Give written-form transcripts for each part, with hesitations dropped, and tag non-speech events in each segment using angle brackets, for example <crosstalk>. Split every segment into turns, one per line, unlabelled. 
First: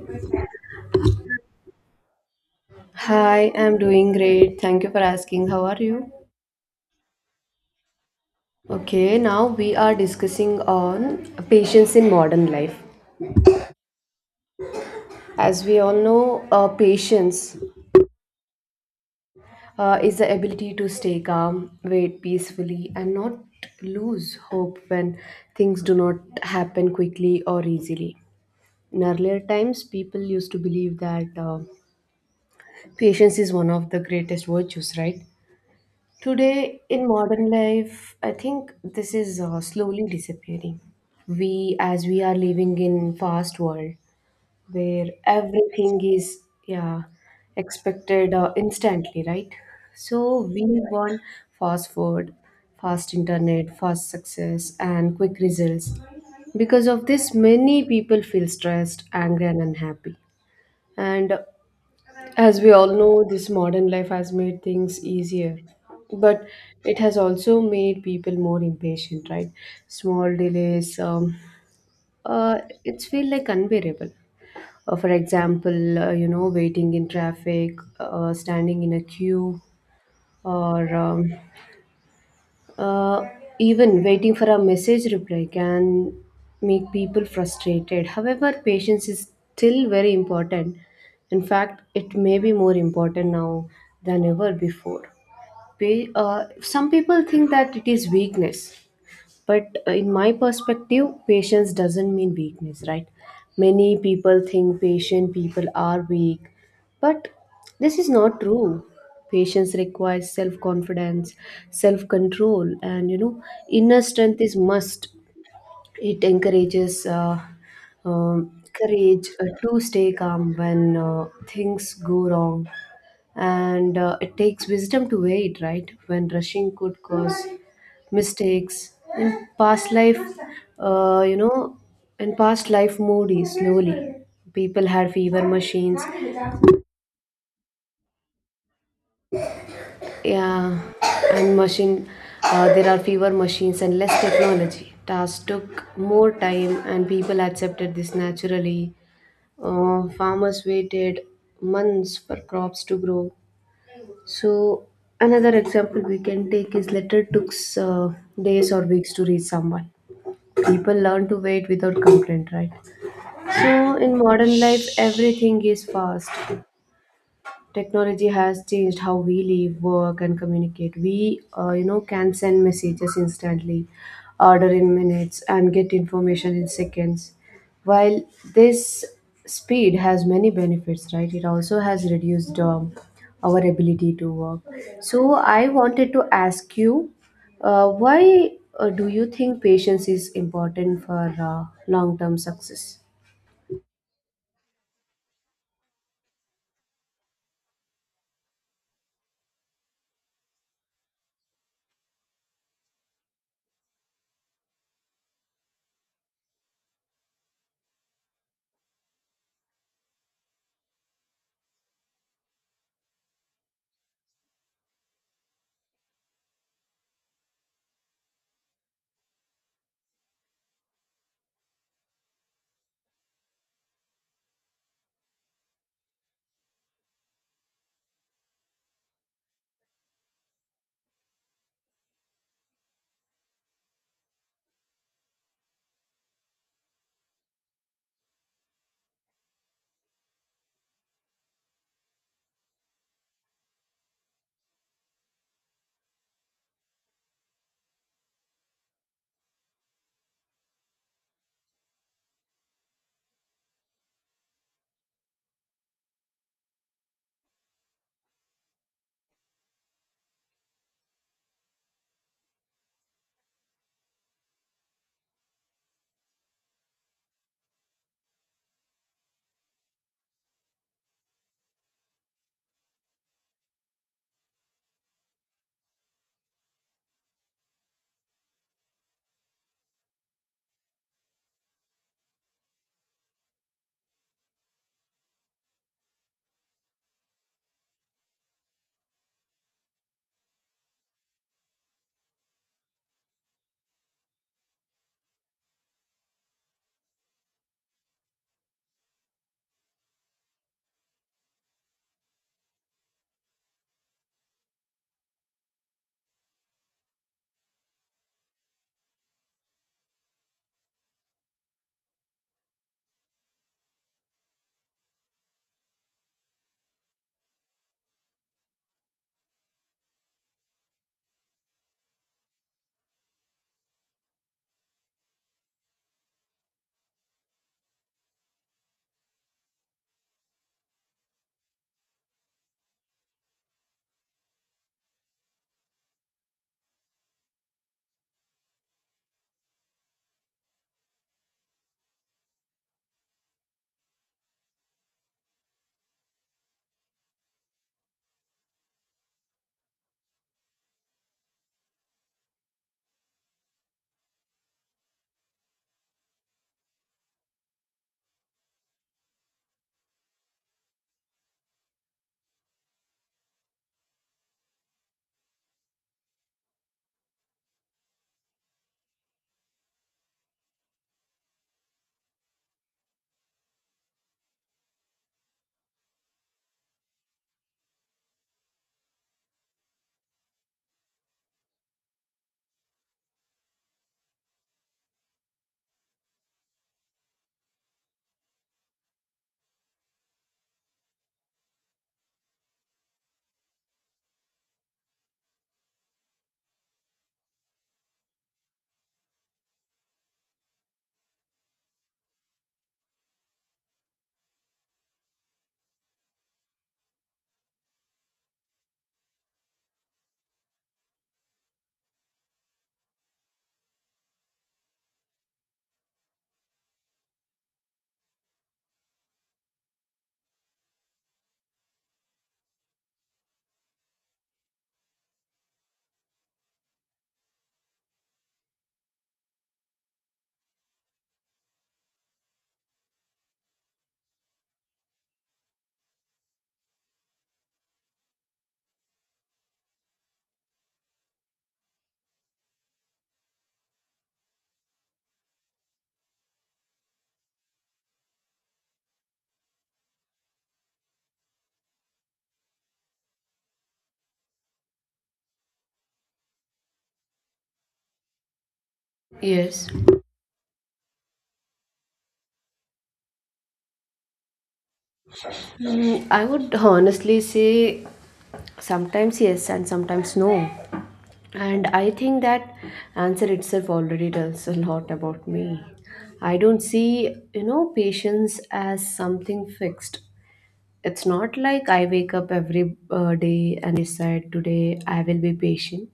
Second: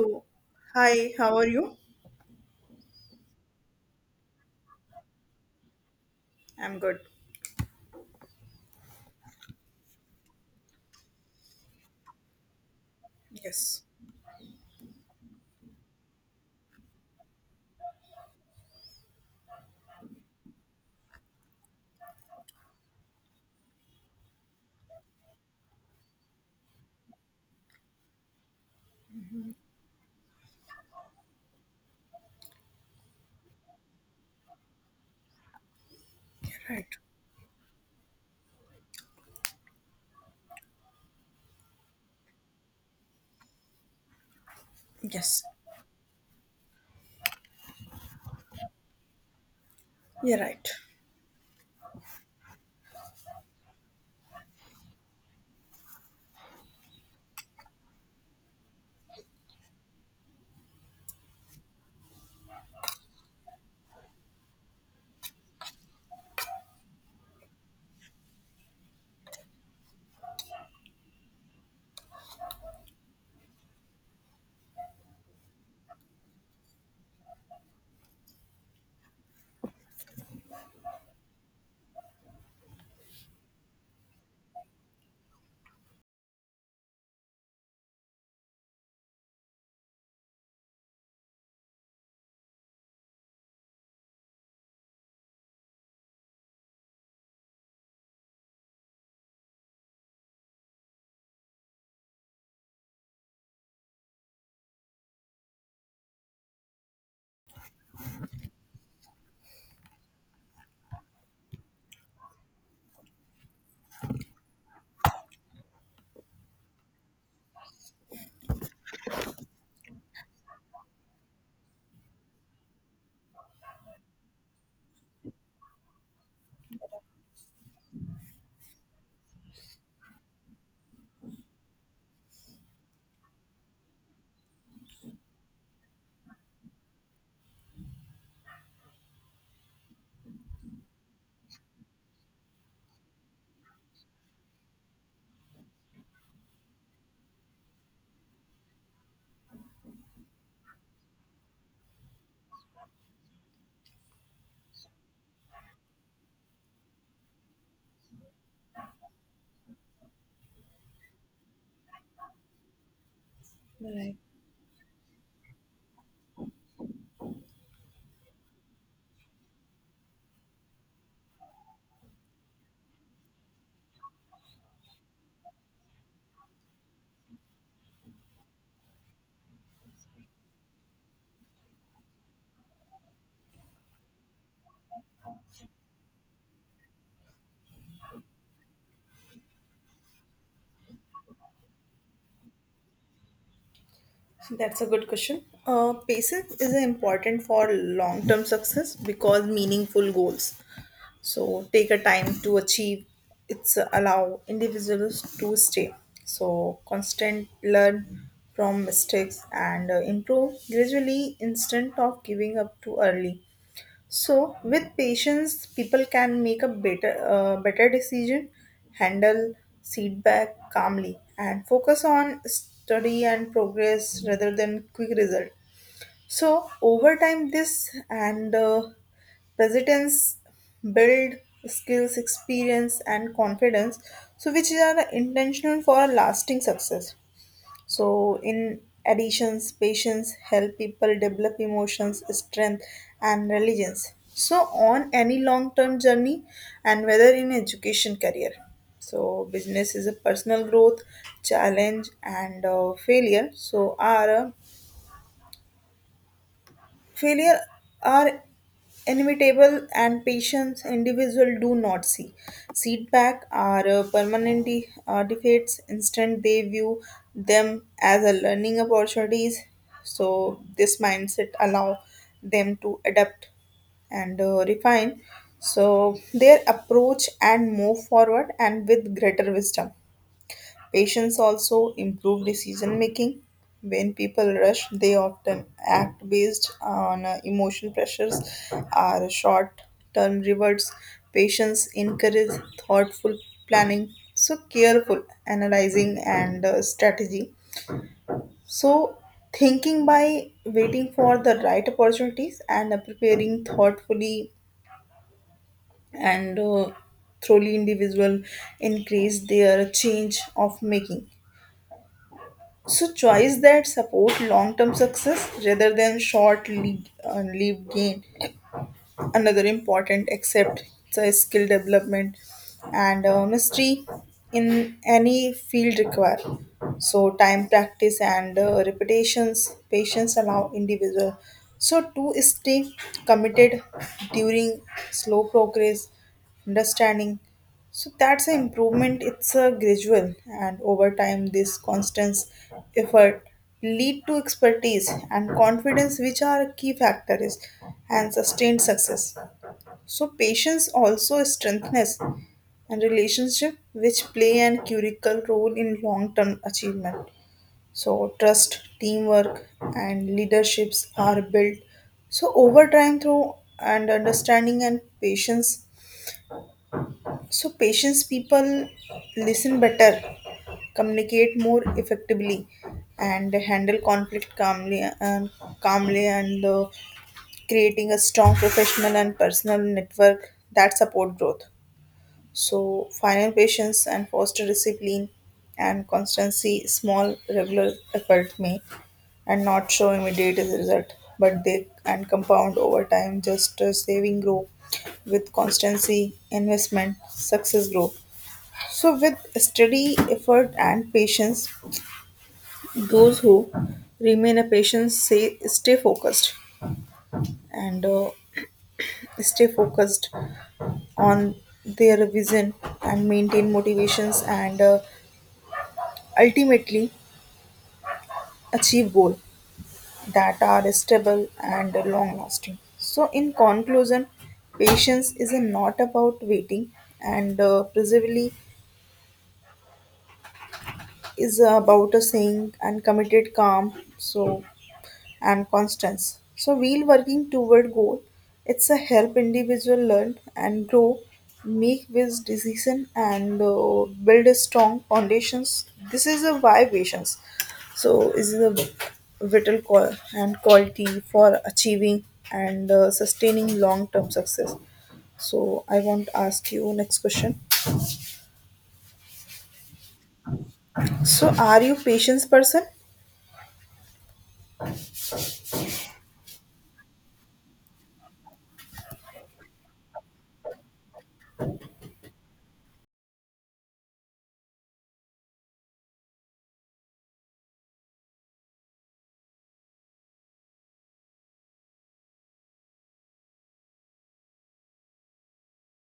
So, hi, how are you?
Hi, I'm doing great. Thank you for asking. How are you?
I'm good.
Okay, now we are discussing on patience in modern life.
Yes.
As we all know, patience is the ability to stay calm, wait peacefully, and not lose hope when things do not happen quickly or easily. In earlier
Mhm.
times, people used to believe that patience is one of the greatest virtues, right? Today,
Right.
in modern life, I think this is slowly disappearing. As we are living in fast world where
Yes.
everything is yeah expected instantly, right?
You're
So we
right.
want fast food, fast internet, fast success, and quick results. Because of this, many people feel stressed, angry, and unhappy. And as we all know, this modern life has made things easier, but it has also made people more impatient, right? Small delays, it's feel like unbearable. For example, you know, waiting in traffic, standing in a queue, or uh, even waiting for a message reply can make people frustrated. However, patience is still very important. In fact, it may be more important now than ever before. Some people think that it is weakness, but in my perspective patience doesn't mean weakness, right? Many people think patient people are weak, but this is not true. Patience requires self confidence, self control, and, you know, inner strength is must. It encourages courage to stay calm when things go wrong. And it takes wisdom to wait, right? When rushing could cause mistakes. In past life, you know, in past life, moody, slowly. People had fever machines. Yeah, and machine, there are fewer machines and less technology. Tasks took more time, and people accepted this naturally. Farmers waited months for crops to grow. So, another example we can take is letter took days or weeks to reach someone. People learn to wait without complaint, right? So,
Right.
in modern life, everything is fast. Technology has changed how we live, work, and communicate. We, you know, can send messages instantly, order in minutes, and get information in seconds. While this speed has many benefits, right? It also has reduced our ability to work. So I wanted to ask you, why do you think patience is important for long-term success?
That's a good question. Passive is important for long-term success because meaningful goals. So take a time to achieve. It's allow individuals to stay. So constant learn from mistakes and improve gradually instead of giving up too early. So, with patience, people can make a better decision, handle feedback calmly, and focus on study and progress rather than quick result. So, over time, this and resilience build skills, experience, and confidence. So, which are intentional for lasting success. So, in additions, patients help people develop emotions, strength, and religions. So, on any long term journey, and whether in education career. So, business is a personal growth, challenge, and failure. So, are a failure are inevitable and patients individual do not see setback are permanent defeats, instead they view them as a learning opportunities. So this mindset allow them to adapt and refine so their approach and move forward and with greater wisdom. Patience also improve decision making. When people rush, they often act based on emotion pressures or short term rewards. Patience encourage thoughtful planning, so careful analyzing and strategy. So thinking by waiting for the right opportunities and preparing thoughtfully and thoroughly individual increase their change of making. So choice that support long-term success rather than short-lived lived gain. Another important except it's a skill development and mastery in any field require. So time, practice, and repetitions, patience allow individual. So to stay committed during slow progress, understanding so that's an improvement. It's a gradual, and over time, this constant effort lead to expertise and confidence, which are key factors, and sustained success. So patience also strengthens and relationship, which play an critical role in long-term achievement. So trust, teamwork, and leaderships are built. So over time, through and understanding and patience so, patience people listen better, communicate more effectively, and handle conflict calmly and creating a strong professional and personal network that support growth. So, final patience and foster discipline and constancy, small regular effort may and not show immediate result, but they and compound over time, just saving grow with constancy, investment, success grow. So, with steady effort and patience, those who remain a patient say and uh, stay focused on their vision and maintain motivations and ultimately achieve goal that are stable and long lasting. So, in conclusion, patience is not about waiting and perseverance is about a saying and committed calm. So, and constance. So while working toward goal, it's a help individual learn and grow, make wise decision and build a strong foundations. This is a why patience. So is a vital call and quality for achieving and sustaining long term success. So I want to ask you next question.
Yes.
So are you patience person?
Mm, I would honestly say sometimes yes and sometimes no. And I think that answer itself already tells a lot about me. I don't see, you know, patience as something fixed. It's not like I wake up every day and decide today I will be patient.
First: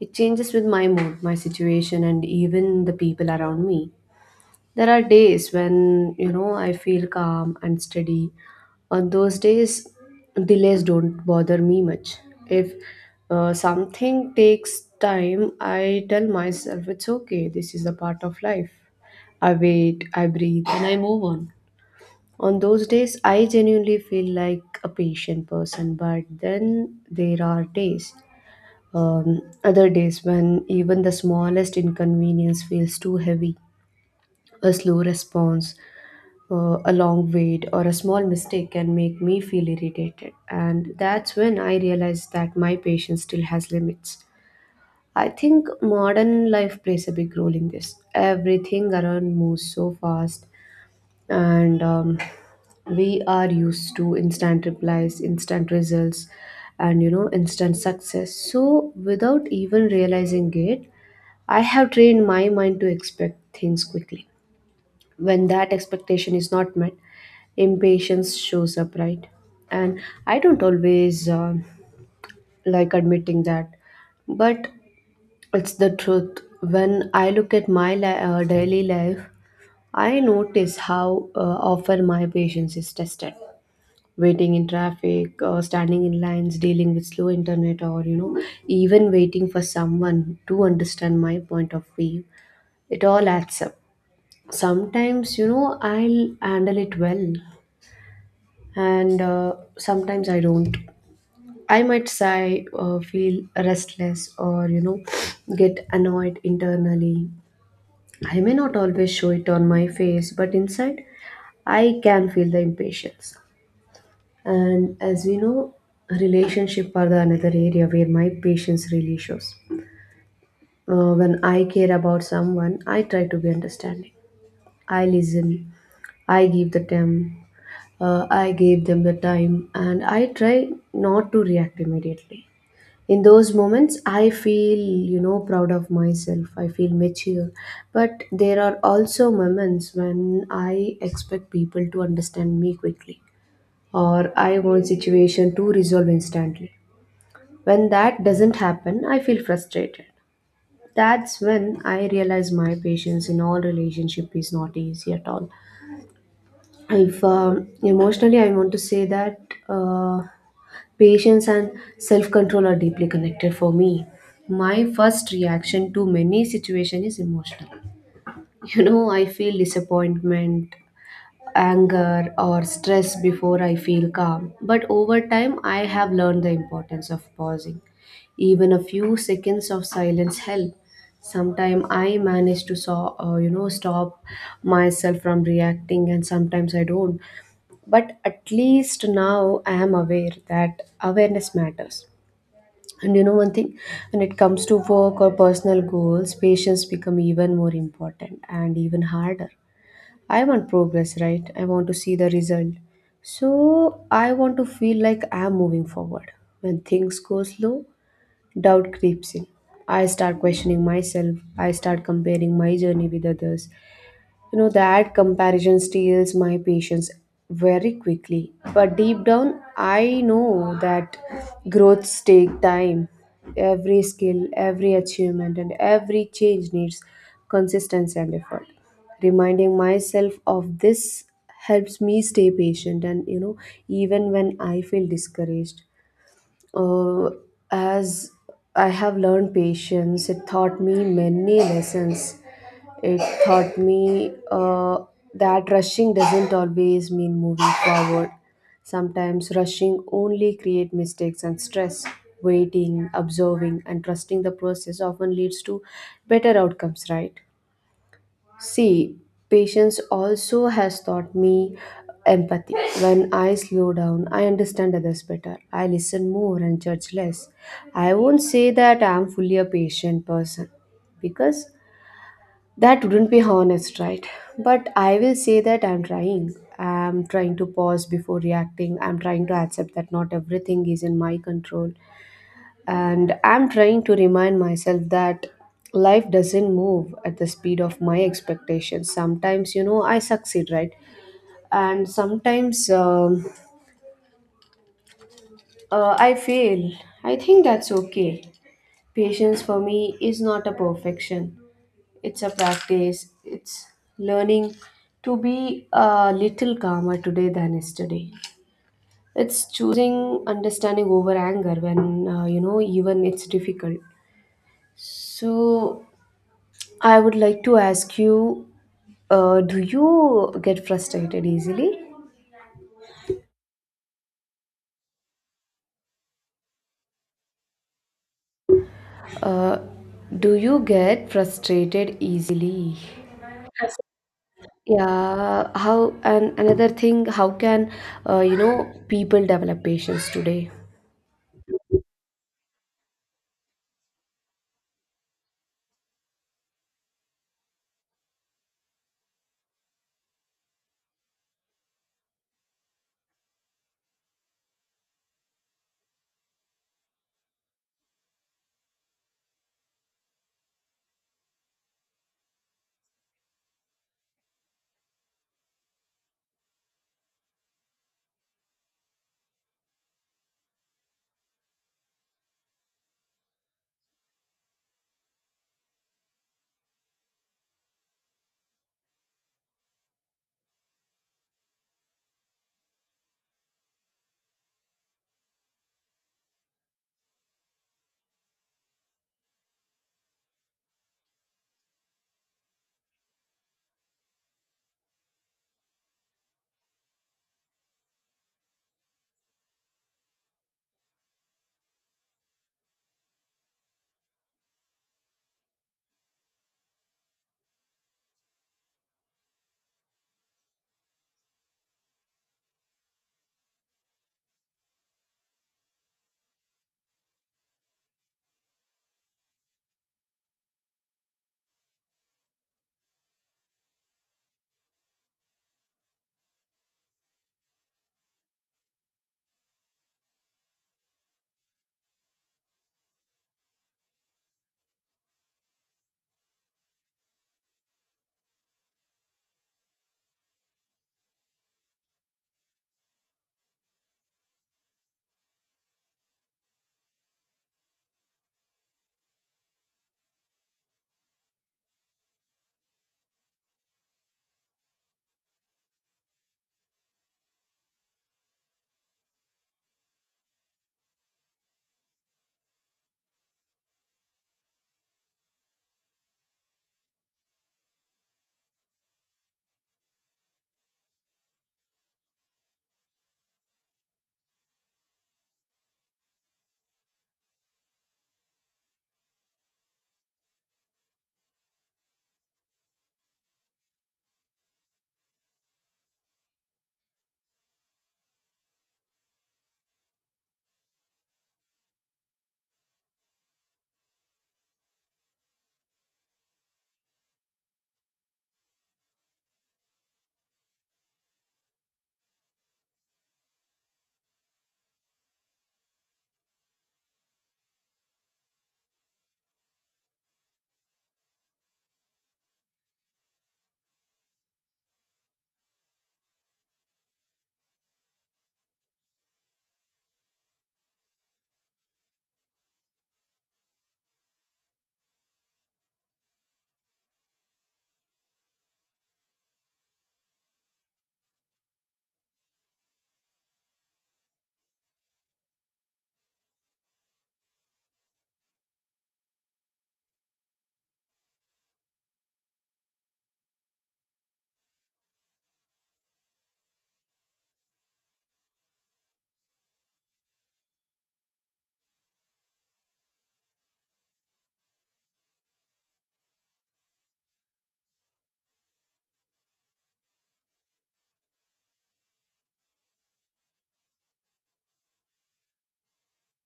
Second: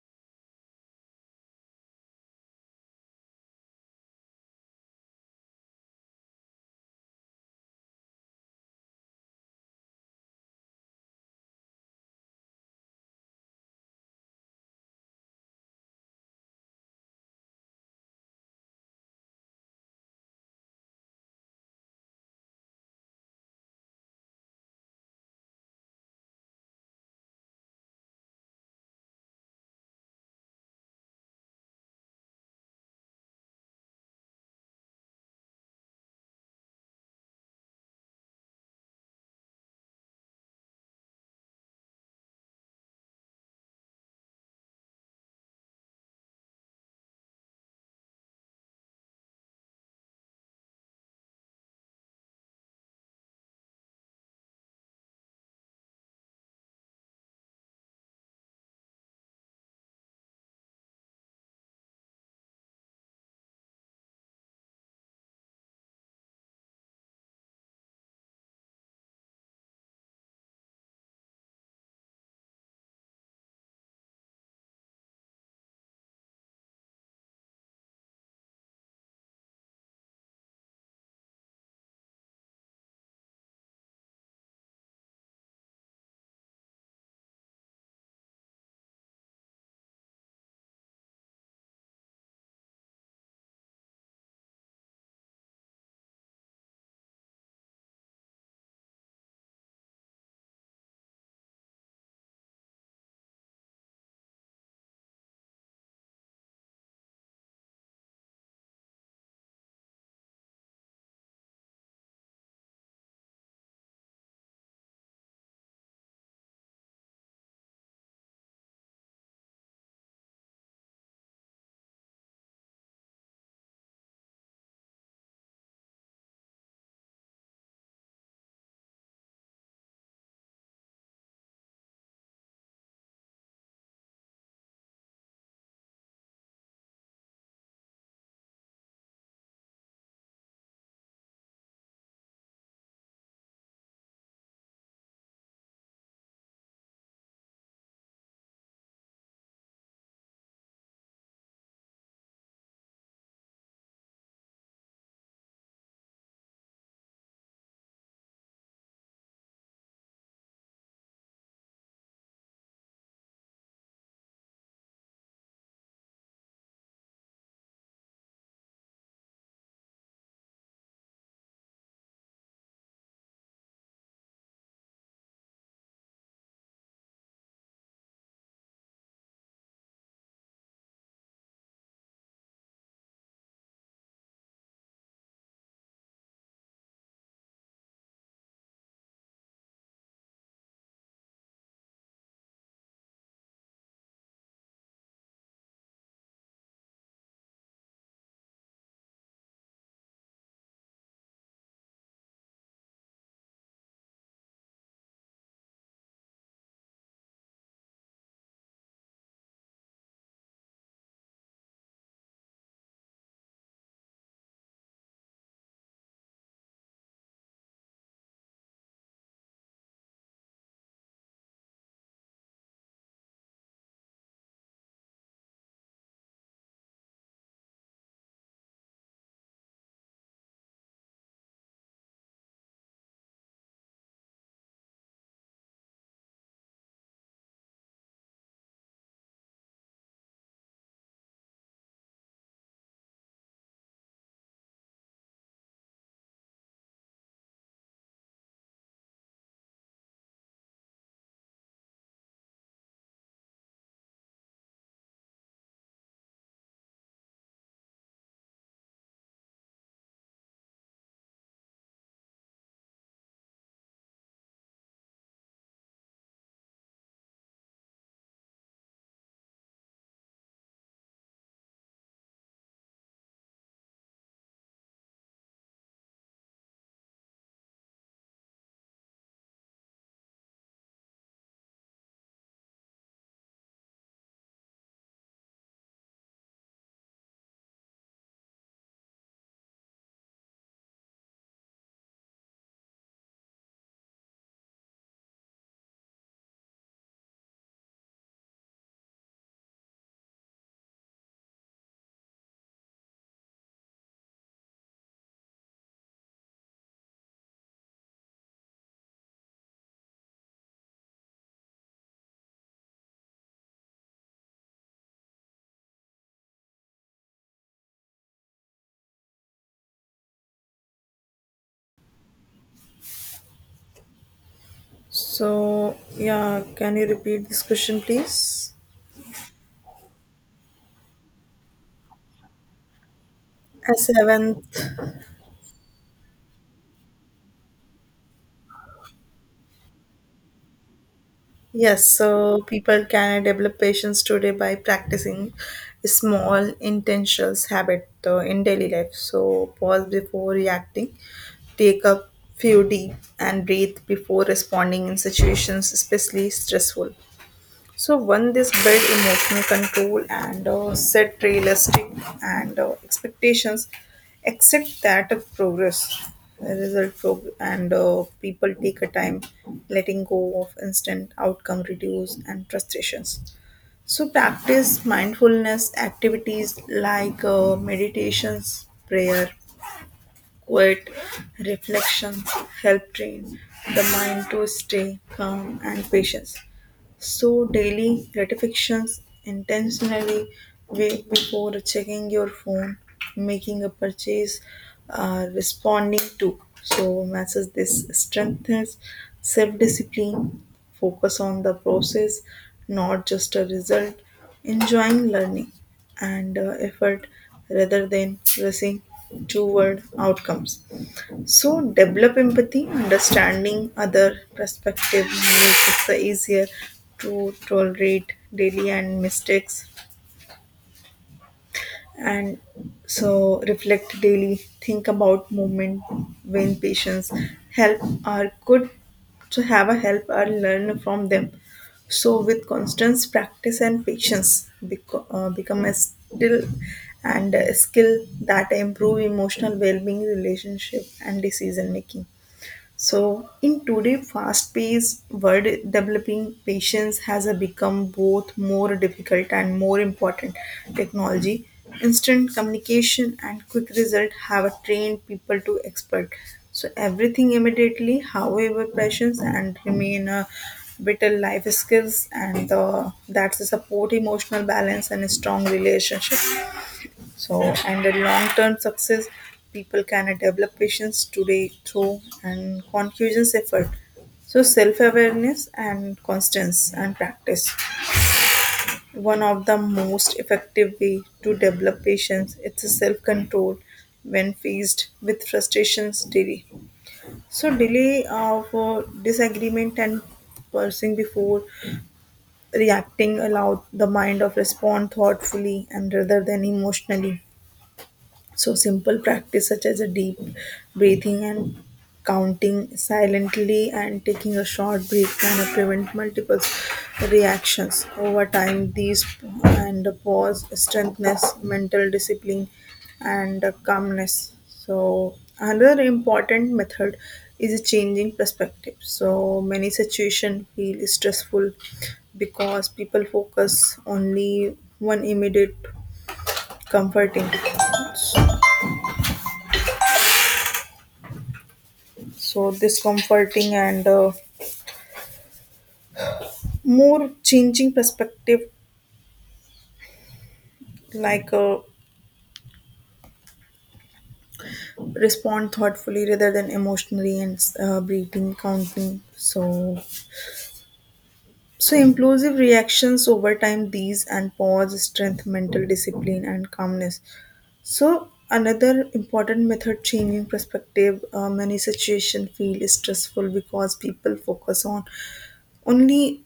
It changes with my mood, my situation, and even the people around me. There are days when, you know, I feel calm and steady. On those days, delays don't bother me much. If something takes time, I tell myself it's okay, this is a part of life. I wait, I breathe, and I move on. On those days, I genuinely feel like a patient person, but then there are days, other days when even the smallest inconvenience feels too heavy, a slow response, a long wait, or a small mistake can make me feel irritated. And that's when I realize that my patience still has limits. I think modern life plays a big role in this. Everything around moves so fast, and we are used to instant replies, instant results, and, you know, instant success. So without even realizing it, I have trained my mind to expect things quickly. When that expectation is not met, impatience shows up, right? And I don't always like admitting that, but it's the truth. When I look at my daily life, I notice how often my patience is tested. Waiting in traffic, standing in lines, dealing with slow internet, or, you know, even waiting for someone to understand my point of view, it all adds up. Sometimes, you know, I'll handle it well, and sometimes I don't. I might sigh or feel restless or, you know, get annoyed internally. I may not always show it on my face, but inside I can feel the impatience. And as we know, relationship are the another area where my patience really shows. When I care about someone, I try to be understanding. I listen. I give the time. I gave them the time, and I try not to react immediately. In those moments I feel, you know, proud of myself. I feel mature, but there are also moments when I expect people to understand me quickly, or I want situation to resolve instantly. When that doesn't happen, I feel frustrated. That's when I realize my patience in all relationship is not easy at all. If emotionally I want to say that, uh, patience and self control are deeply connected for me. My first reaction to many situations is emotional. You know, I feel disappointment, anger, or stress before I feel calm. But over time, I have learned the importance of pausing. Even a few seconds of silence help. Sometimes I manage to saw, you know, stop myself from reacting, and sometimes I don't. But at least now I am aware that awareness matters. And you know one thing, when it comes to work or personal goals, patience become even more important and even harder. I want progress, right? I want to see the result. So I want to feel like I'm moving forward. When things go slow, doubt creeps in. I start questioning myself. I start comparing my journey with others. You know, that comparison steals my patience very quickly. But deep down, I know that growths take time. Every skill, every achievement, and every change needs consistency and effort. Reminding myself of this helps me stay patient and, you know, even when I feel discouraged. Uh, as I have learned patience, it taught me many lessons. It taught me that rushing doesn't always mean moving forward. Sometimes rushing only create mistakes and stress. Waiting, observing, and trusting the process often leads to better outcomes, right? See, patience also has taught me empathy. When I slow down, I understand others better. I listen more and judge less. I won't say that I'm fully a patient person because that wouldn't be honest, right? But I will say that I'm trying. I'm trying to pause before reacting. I'm trying to accept that not everything is in my control. And I'm trying to remind myself that life doesn't move at the speed of my expectations. Sometimes, you know, I succeed, right? And sometimes I fail. I think that's okay. Patience for me is not a perfection, it's a practice. It's learning to be a little calmer today than yesterday. It's choosing understanding over anger when, you know, even it's difficult. So, I would like to ask you, do you get frustrated easily?
So yeah, can you repeat this question please?
Uh, do you get frustrated easily?
A seventh.
Yeah, how and another thing, how can, you know, people develop patience today?
Yes, so people can develop patience today by practicing small intentional habit in daily life. So pause before reacting, take a few deep and breathe before responding in situations especially stressful. So one, this build emotional control and set realistic and expectations. Accept that a progress a result prog- and people take a time. Letting go of instant outcome reduce and frustrations. So practice mindfulness activities like meditations, prayer, quiet reflection, help train the mind to stay calm and patient. So, daily gratifications intentionally wait before checking your phone, making a purchase, responding to. So, messages. This strengthens self discipline, focus on the process, not just a result, enjoying learning and effort rather than rushing toward outcomes. So develop empathy, understanding other perspective makes it so easier to tolerate daily and mistakes. And so reflect daily, think about movement, win patience, help are good to have a help or learn from them. So with constant practice and patience become a still and a skill that improve emotional well-being, relationship and decision making. So, in today's fast paced world, developing patience has a become both more difficult and more important. Technology, instant communication, and quick result have a trained people to expert. So, everything immediately, however, patience and remain a vital life skills, and that's the support, emotional balance, and a strong relationship. So, and the long term success, people can develop patience today through and conscious effort. So, self awareness and constance and practice. One of the most effective way to develop patience it's a self control when faced with frustrations daily. So, delay of disagreement and pausing before reacting allow the mind of respond thoughtfully and rather than emotionally. So, simple practice such as a deep breathing and counting silently and taking a short break can prevent multiple reactions over time. These and the pause strengthens mental discipline and calmness. So, another important method is a changing perspective. So, many situations feel stressful because people focus only one immediate comforting. So this comforting and more changing perspective like respond thoughtfully rather than emotionally and breathing counting so so impulsive reactions over time these and pause strength mental discipline and calmness. So another important method changing perspective, many situations feel stressful because people focus on only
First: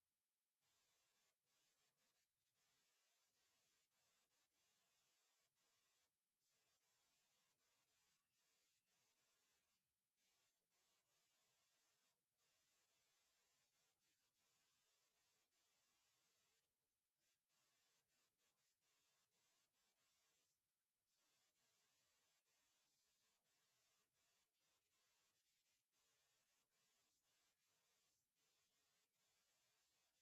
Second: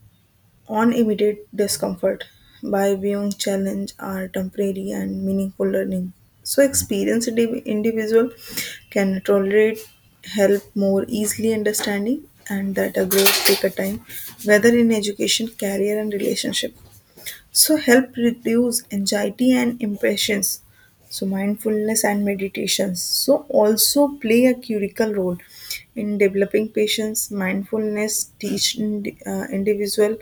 on immediate discomfort. By viewing challenge are temporary and meaningful learning. So experienced individual can tolerate help more easily, understanding and that a growth take a time, whether in education, career and relationship. So help reduce anxiety and impressions. So mindfulness and meditations so also play a critical role in developing patience. Mindfulness teach individual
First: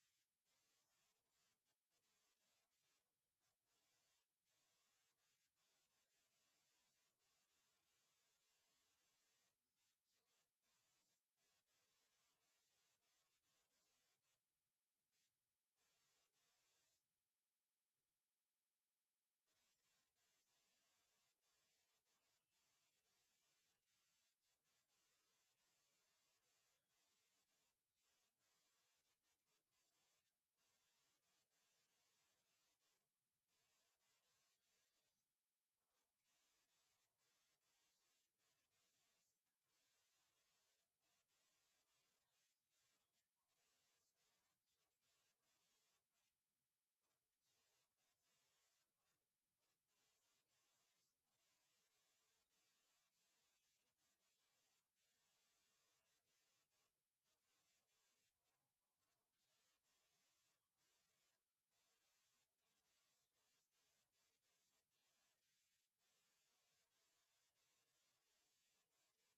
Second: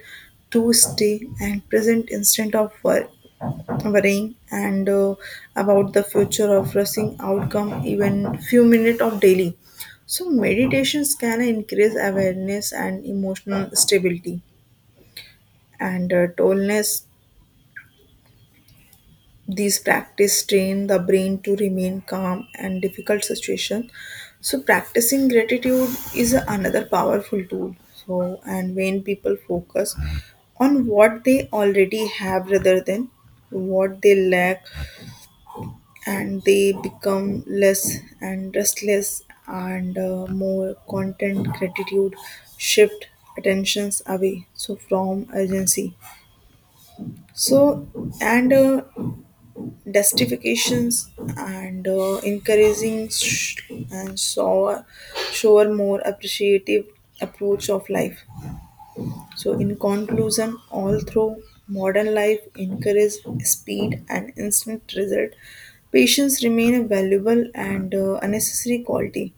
to stay and present instead of worrying and about the future of rushing outcome even few minutes of daily. So meditations can increase awareness and emotional stability and tallness. These practice train the brain to remain calm and difficult situation. So practicing gratitude is another powerful tool. So and when people focus on what they already have rather than what they lack and they become less and restless and more content. Gratitude shift attentions away so from urgency, so and justifications and encouraging sh- and show a more appreciative approach of life. So, in conclusion, although modern life encourages speed and instant result, patience remain a valuable and unnecessary quality.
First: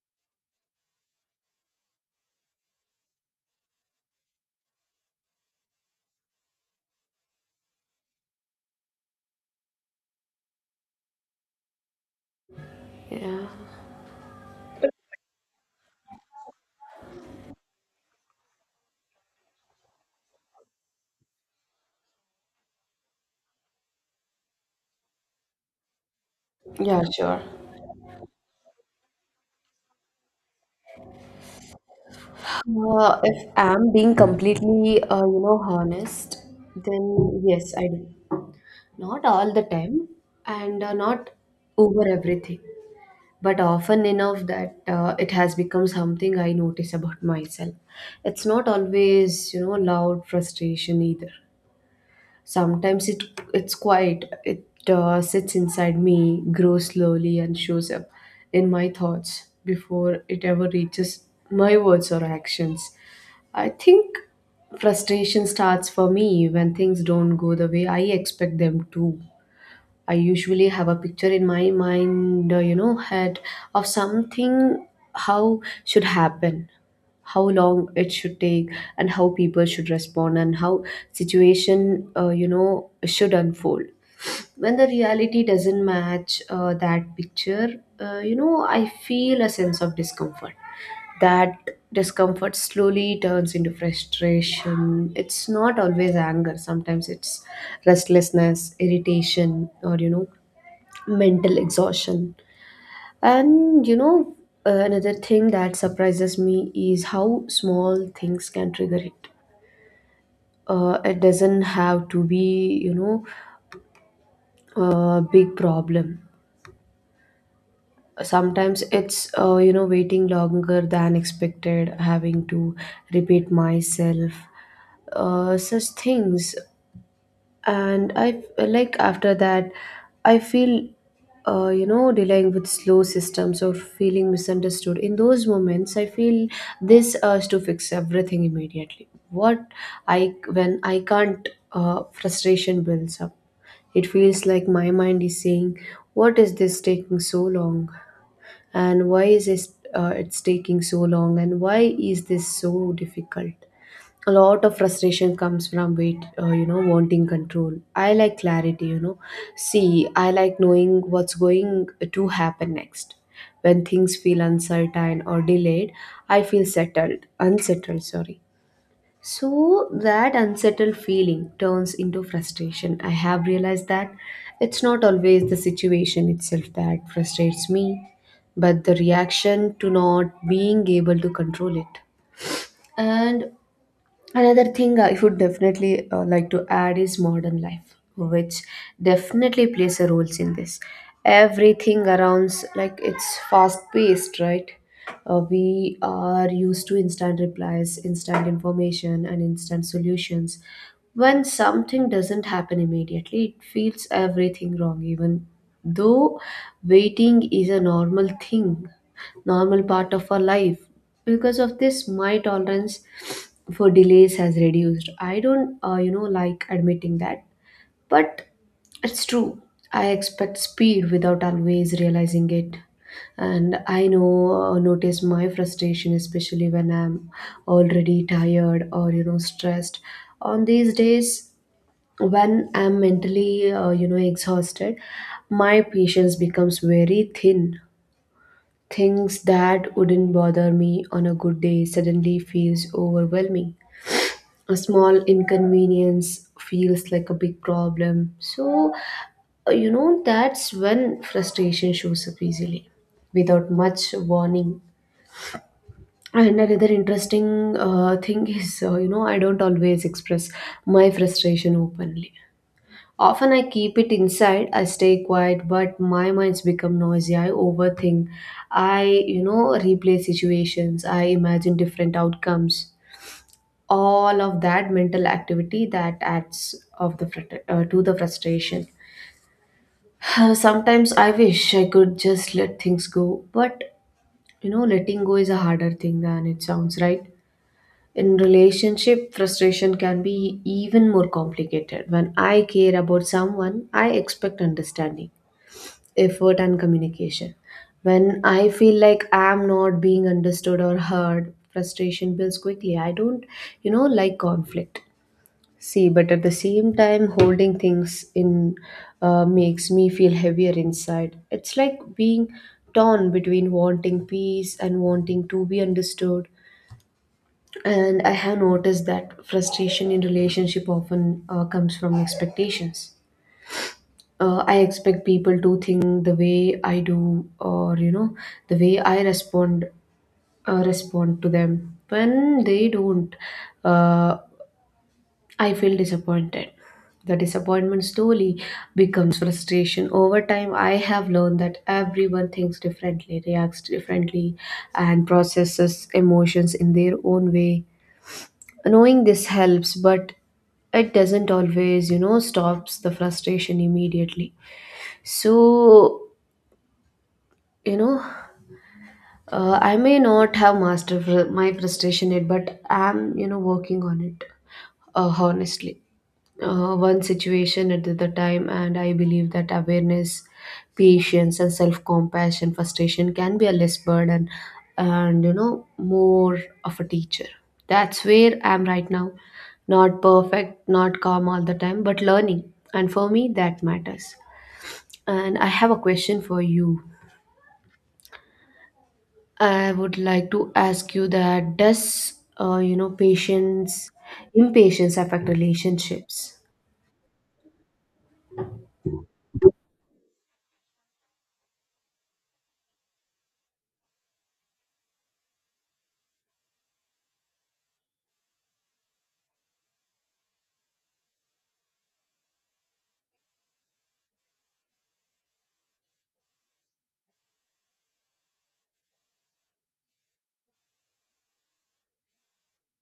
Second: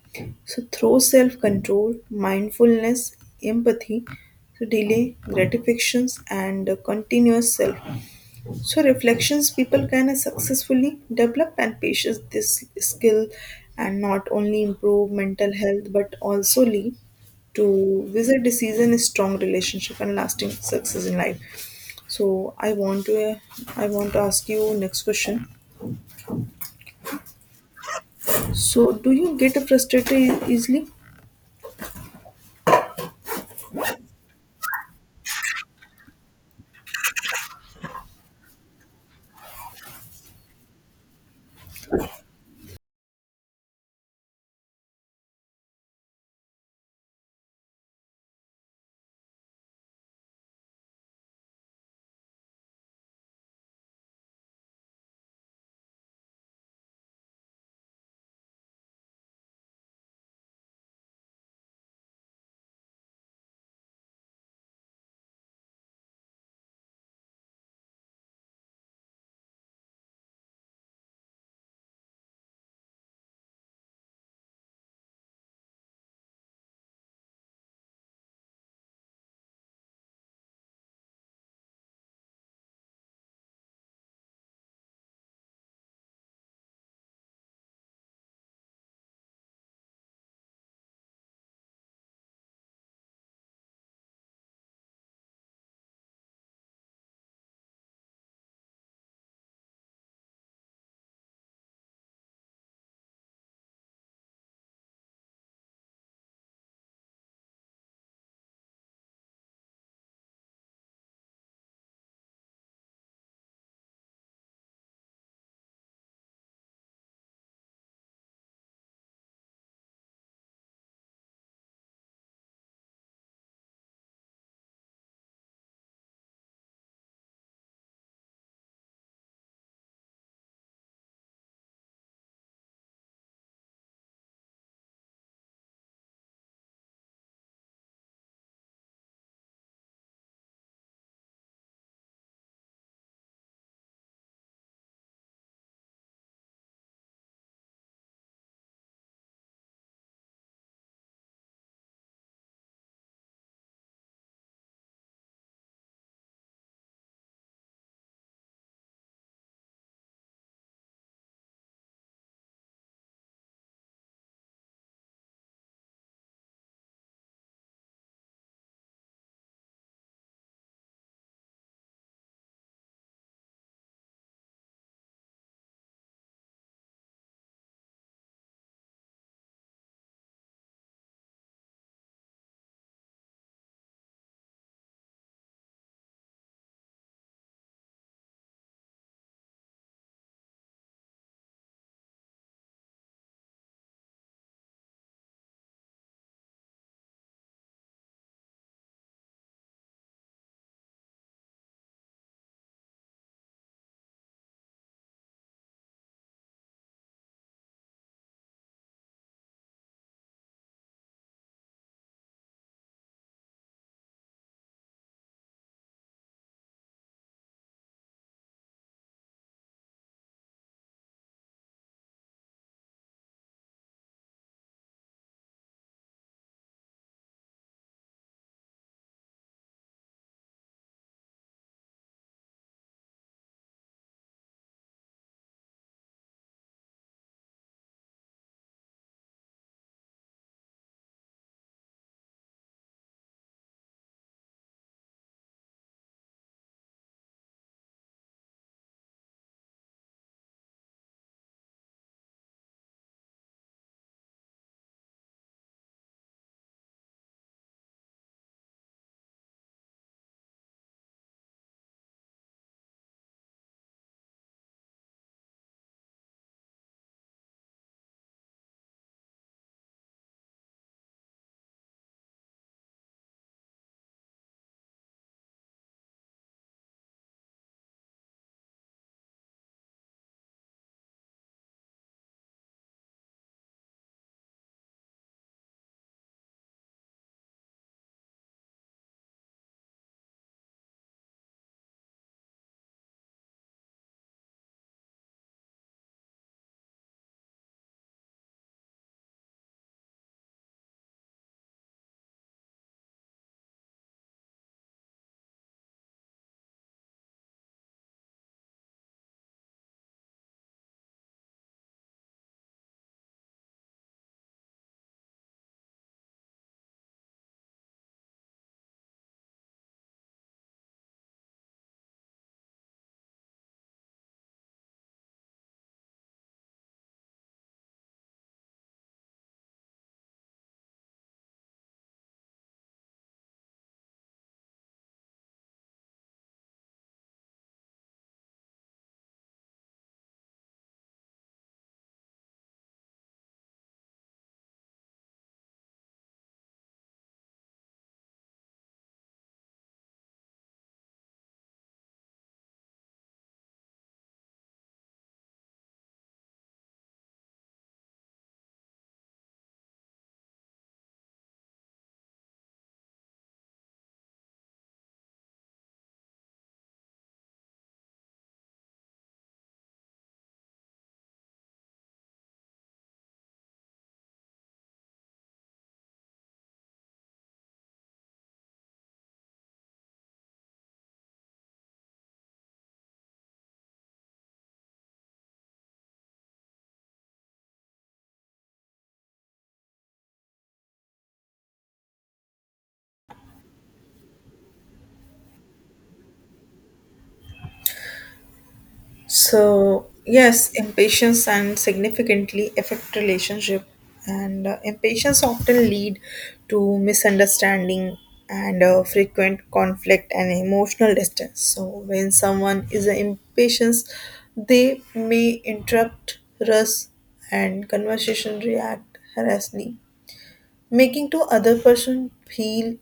So, through self-control, mindfulness, empathy, so delay gratifications and continuous self so reflections, people can successfully develop and patience this skill,
Yeah,
and not only improve mental health but also lead to visit decision is strong relationship and lasting success in life. So I want to ask you next question.
yeah, sure.
So do you get frustrated easily?
If I'm being completely, you know, honest, then yes, I do. Not all the time, and not over everything, but often enough that it has become something I notice about myself. It's not always, you know, loud frustration either. Sometimes it's quiet. It sits inside me, grows slowly, and shows up in my thoughts before it ever reaches my words or actions. I think frustration starts for me when things don't go the way I expect them to. I usually have a picture in my mind, you know, head of something, how should happen, how long it should take, and how people should respond, and how situation, you know, should unfold. When the reality doesn't match that picture, you know, I feel a sense of discomfort. That discomfort slowly turns into frustration. It's not always anger. Sometimes it's restlessness, irritation, or, you know, mental exhaustion. And, you know, another thing that surprises me is how small things can trigger it. It doesn't have to be, you know, a big problem. Sometimes it's, you know, waiting longer than expected, having to repeat myself. Such things and I, like after that I feel, you know, dealing with slow systems or feeling misunderstood. In those moments I feel this urge to fix everything immediately. What I When I can't, frustration builds up. It feels like my mind is saying, what is this taking so long, and why is this it's taking so long, and why is this so difficult? A lot of frustration comes from wait you know, wanting control. I like clarity, you know. See, I like knowing what's going to happen next. When things feel uncertain or delayed, I feel settled unsettled, sorry. So that unsettled feeling turns into frustration. I have realized that it's not always the situation itself that frustrates me, but the reaction to not being able to control it. And another thing I would definitely like to add is modern life, which definitely plays a role in this. Everything around, like it's fast paced, right? We are used to instant replies, instant information, and instant solutions. When something doesn't happen immediately, it feels everything wrong, even though waiting is a normal thing normal part of our life. Because of this, my tolerance for delays has reduced. I don't, you know, like admitting that, but it's true. I expect speed without always realizing it. And I notice my frustration, especially when I'm already tired or, you know, stressed. On these days, when I'm mentally, you know, exhausted, my patience becomes very thin. Things that wouldn't bother me on a good day suddenly feels overwhelming. A small inconvenience feels like a big problem. So, you know, that's when frustration shows up easily without much warning. And another interesting thing is, you know, I don't always express my frustration openly. Often I keep it inside, I stay quiet, but my mind's become noisy. I overthink. I, you know, replay situations. I imagine different outcomes. All of that mental activity that adds to the frustration. <sighs> Sometimes I wish I could just let things go, but, you know, letting go is a harder thing than it sounds, right? In relationship, frustration can be even more complicated. When I care about someone, I expect understanding, effort, and communication. When I feel like I'm not being understood or heard, frustration builds quickly. I don't, you know, like conflict. See, but at the same time, holding things in makes me feel heavier inside. It's like being torn between wanting peace and wanting to be understood. And I have noticed that frustration in relationship often comes from expectations. I expect people to think the way I do, or, you know, the way I respond to them. When they don't, uh, I feel disappointed. The disappointment slowly becomes frustration. Over time, I have learned that everyone thinks differently, reacts differently, and processes emotions in their own way. Knowing this helps, but it doesn't always, you know, stops the frustration immediately. So, you know, I may not have mastered my frustration yet, but I'm, you know, working on it, honestly, one situation at the time. And I believe that awareness, patience, and self-compassion, frustration can be a less burden and, you know, more of a teacher. That's where I'm right now. Not perfect, not calm all the time, but learning, and for me that matters. And I have a question for you. I would like to ask you that does, you know, patience impatience affect relationships?
So, yes, impatience and significantly affect relationship and impatience often lead to misunderstanding and frequent conflict and emotional distance. So, when someone is impatient, they may interrupt rush and conversation react harassingly, making to other person feel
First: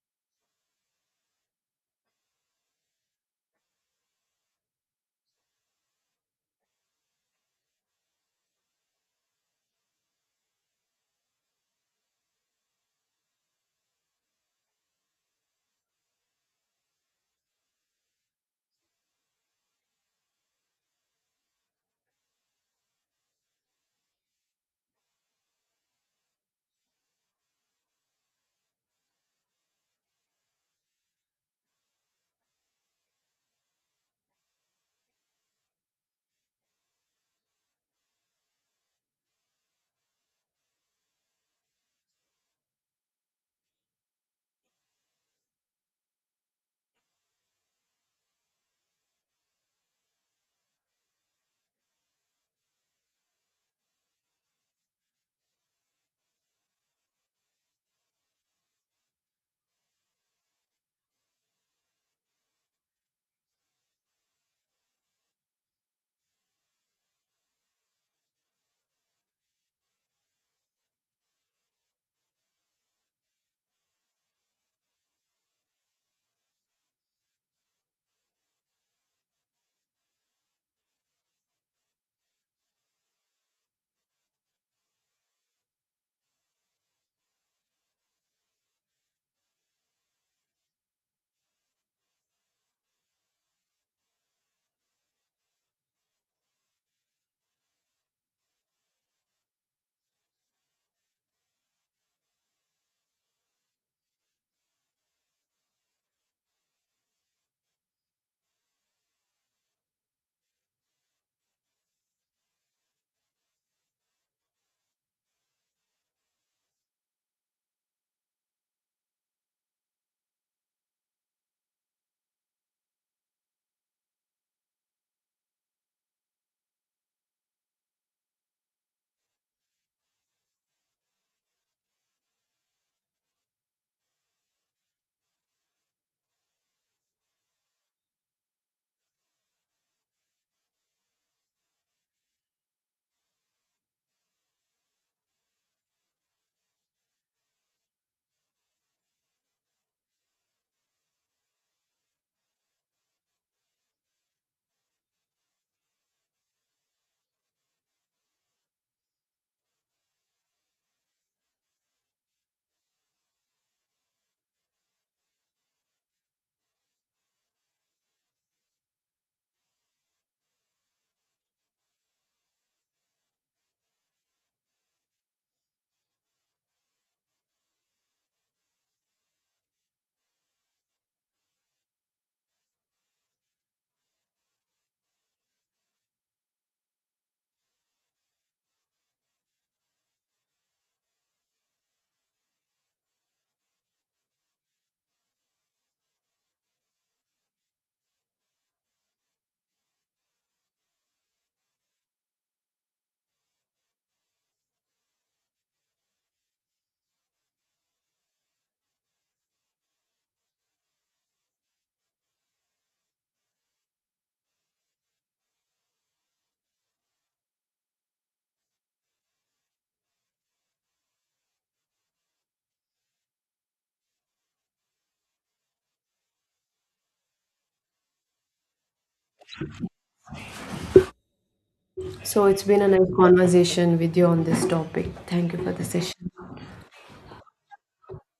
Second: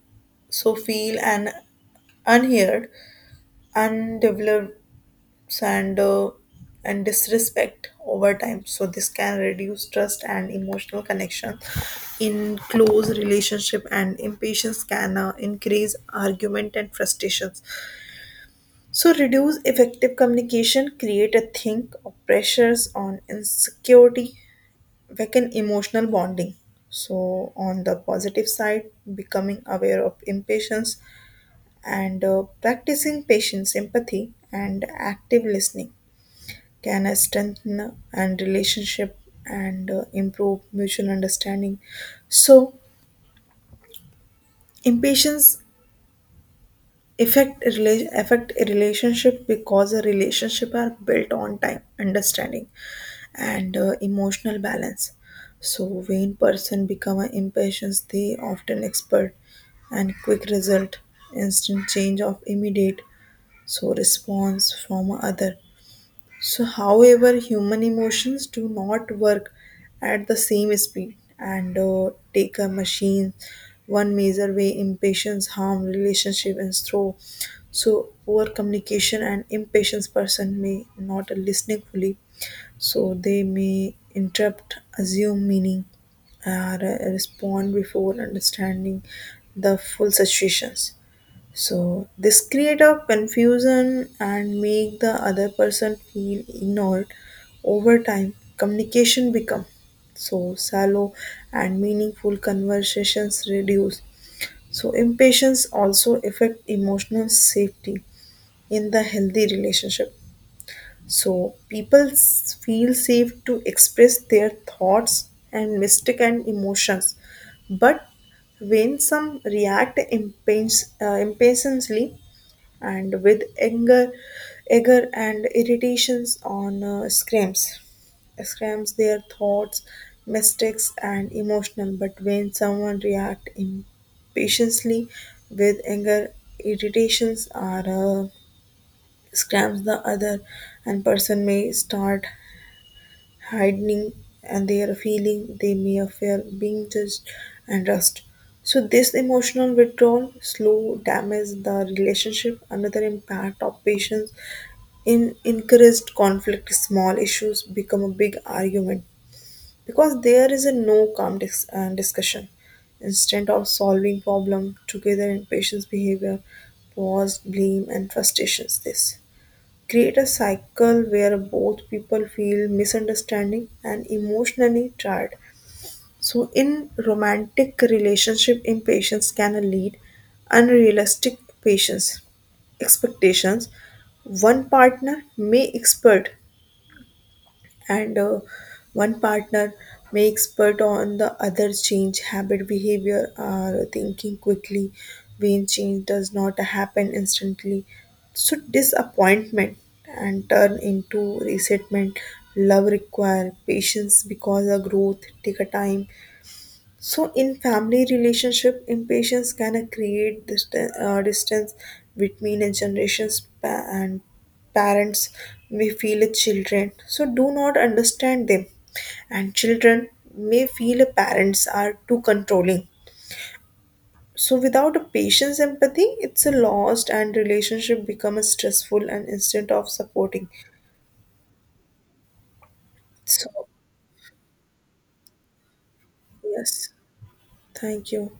so feel and unheard, undeveloped and uh, and disrespect over time. So this can reduce trust and emotional connection in close relationship, and impatience can increase argument and frustrations. So reduce effective communication, create a think of pressures on insecurity, weaken emotional bonding. So on the positive side, becoming aware of impatience and practicing patience empathy and active listening can I strengthen and relationship and improve mutual understanding. So impatience affect a relationship because a relationship are built on time, understanding, and emotional balance. So when person become an impatience they often expert and quick result, instant change of immediate so response from other. So, however, human emotions do not work at the same speed and take a machine. One major way impatience harm relationship and throw, so poor communication and impatience person may not listening fully. So they may interrupt assume meaning or respond before understanding the full situations. So this create a confusion and make the other person feel ignored. Over time, communication become so shallow and meaningful conversations reduce. So impatience also affect emotional safety in the healthy relationship. So people feel safe to express their thoughts and mistake and emotions, but when some react impatiently and with anger, and irritations on screams. Screams their thoughts, mistakes, and emotional. But when someone react impatiently with anger, irritations or screams, the other and person may start hiding and their feeling. They may fear being judged and rust. So this emotional withdrawal slow damage the relationship. Another impact of patience in encouraged conflict, small issues become a big argument because there is a no calm discussion instead of solving problem together in patient's behavior, pause blame and frustrations. This create a cycle where both people feel misunderstanding and emotionally tired. So in romantic relationship impatience can lead unrealistic patience expectations. One partner may expect and uh, one partner makes expert on the other change habit behavior or thinking quickly. When change does not happen instantly so disappointment and turn into resentment. Love require patience because the growth take a time. So, in family relationship, impatience can create distance between a generations pa- and parents may feel a children. So, do not understand them, and children may feel a parents are too controlling. So, without a patience empathy, it's a lost and relationship become a stressful and instead of supporting.
So it's been a nice
So,
conversation with you on this topic. Thank you for the session.
yes, thank you.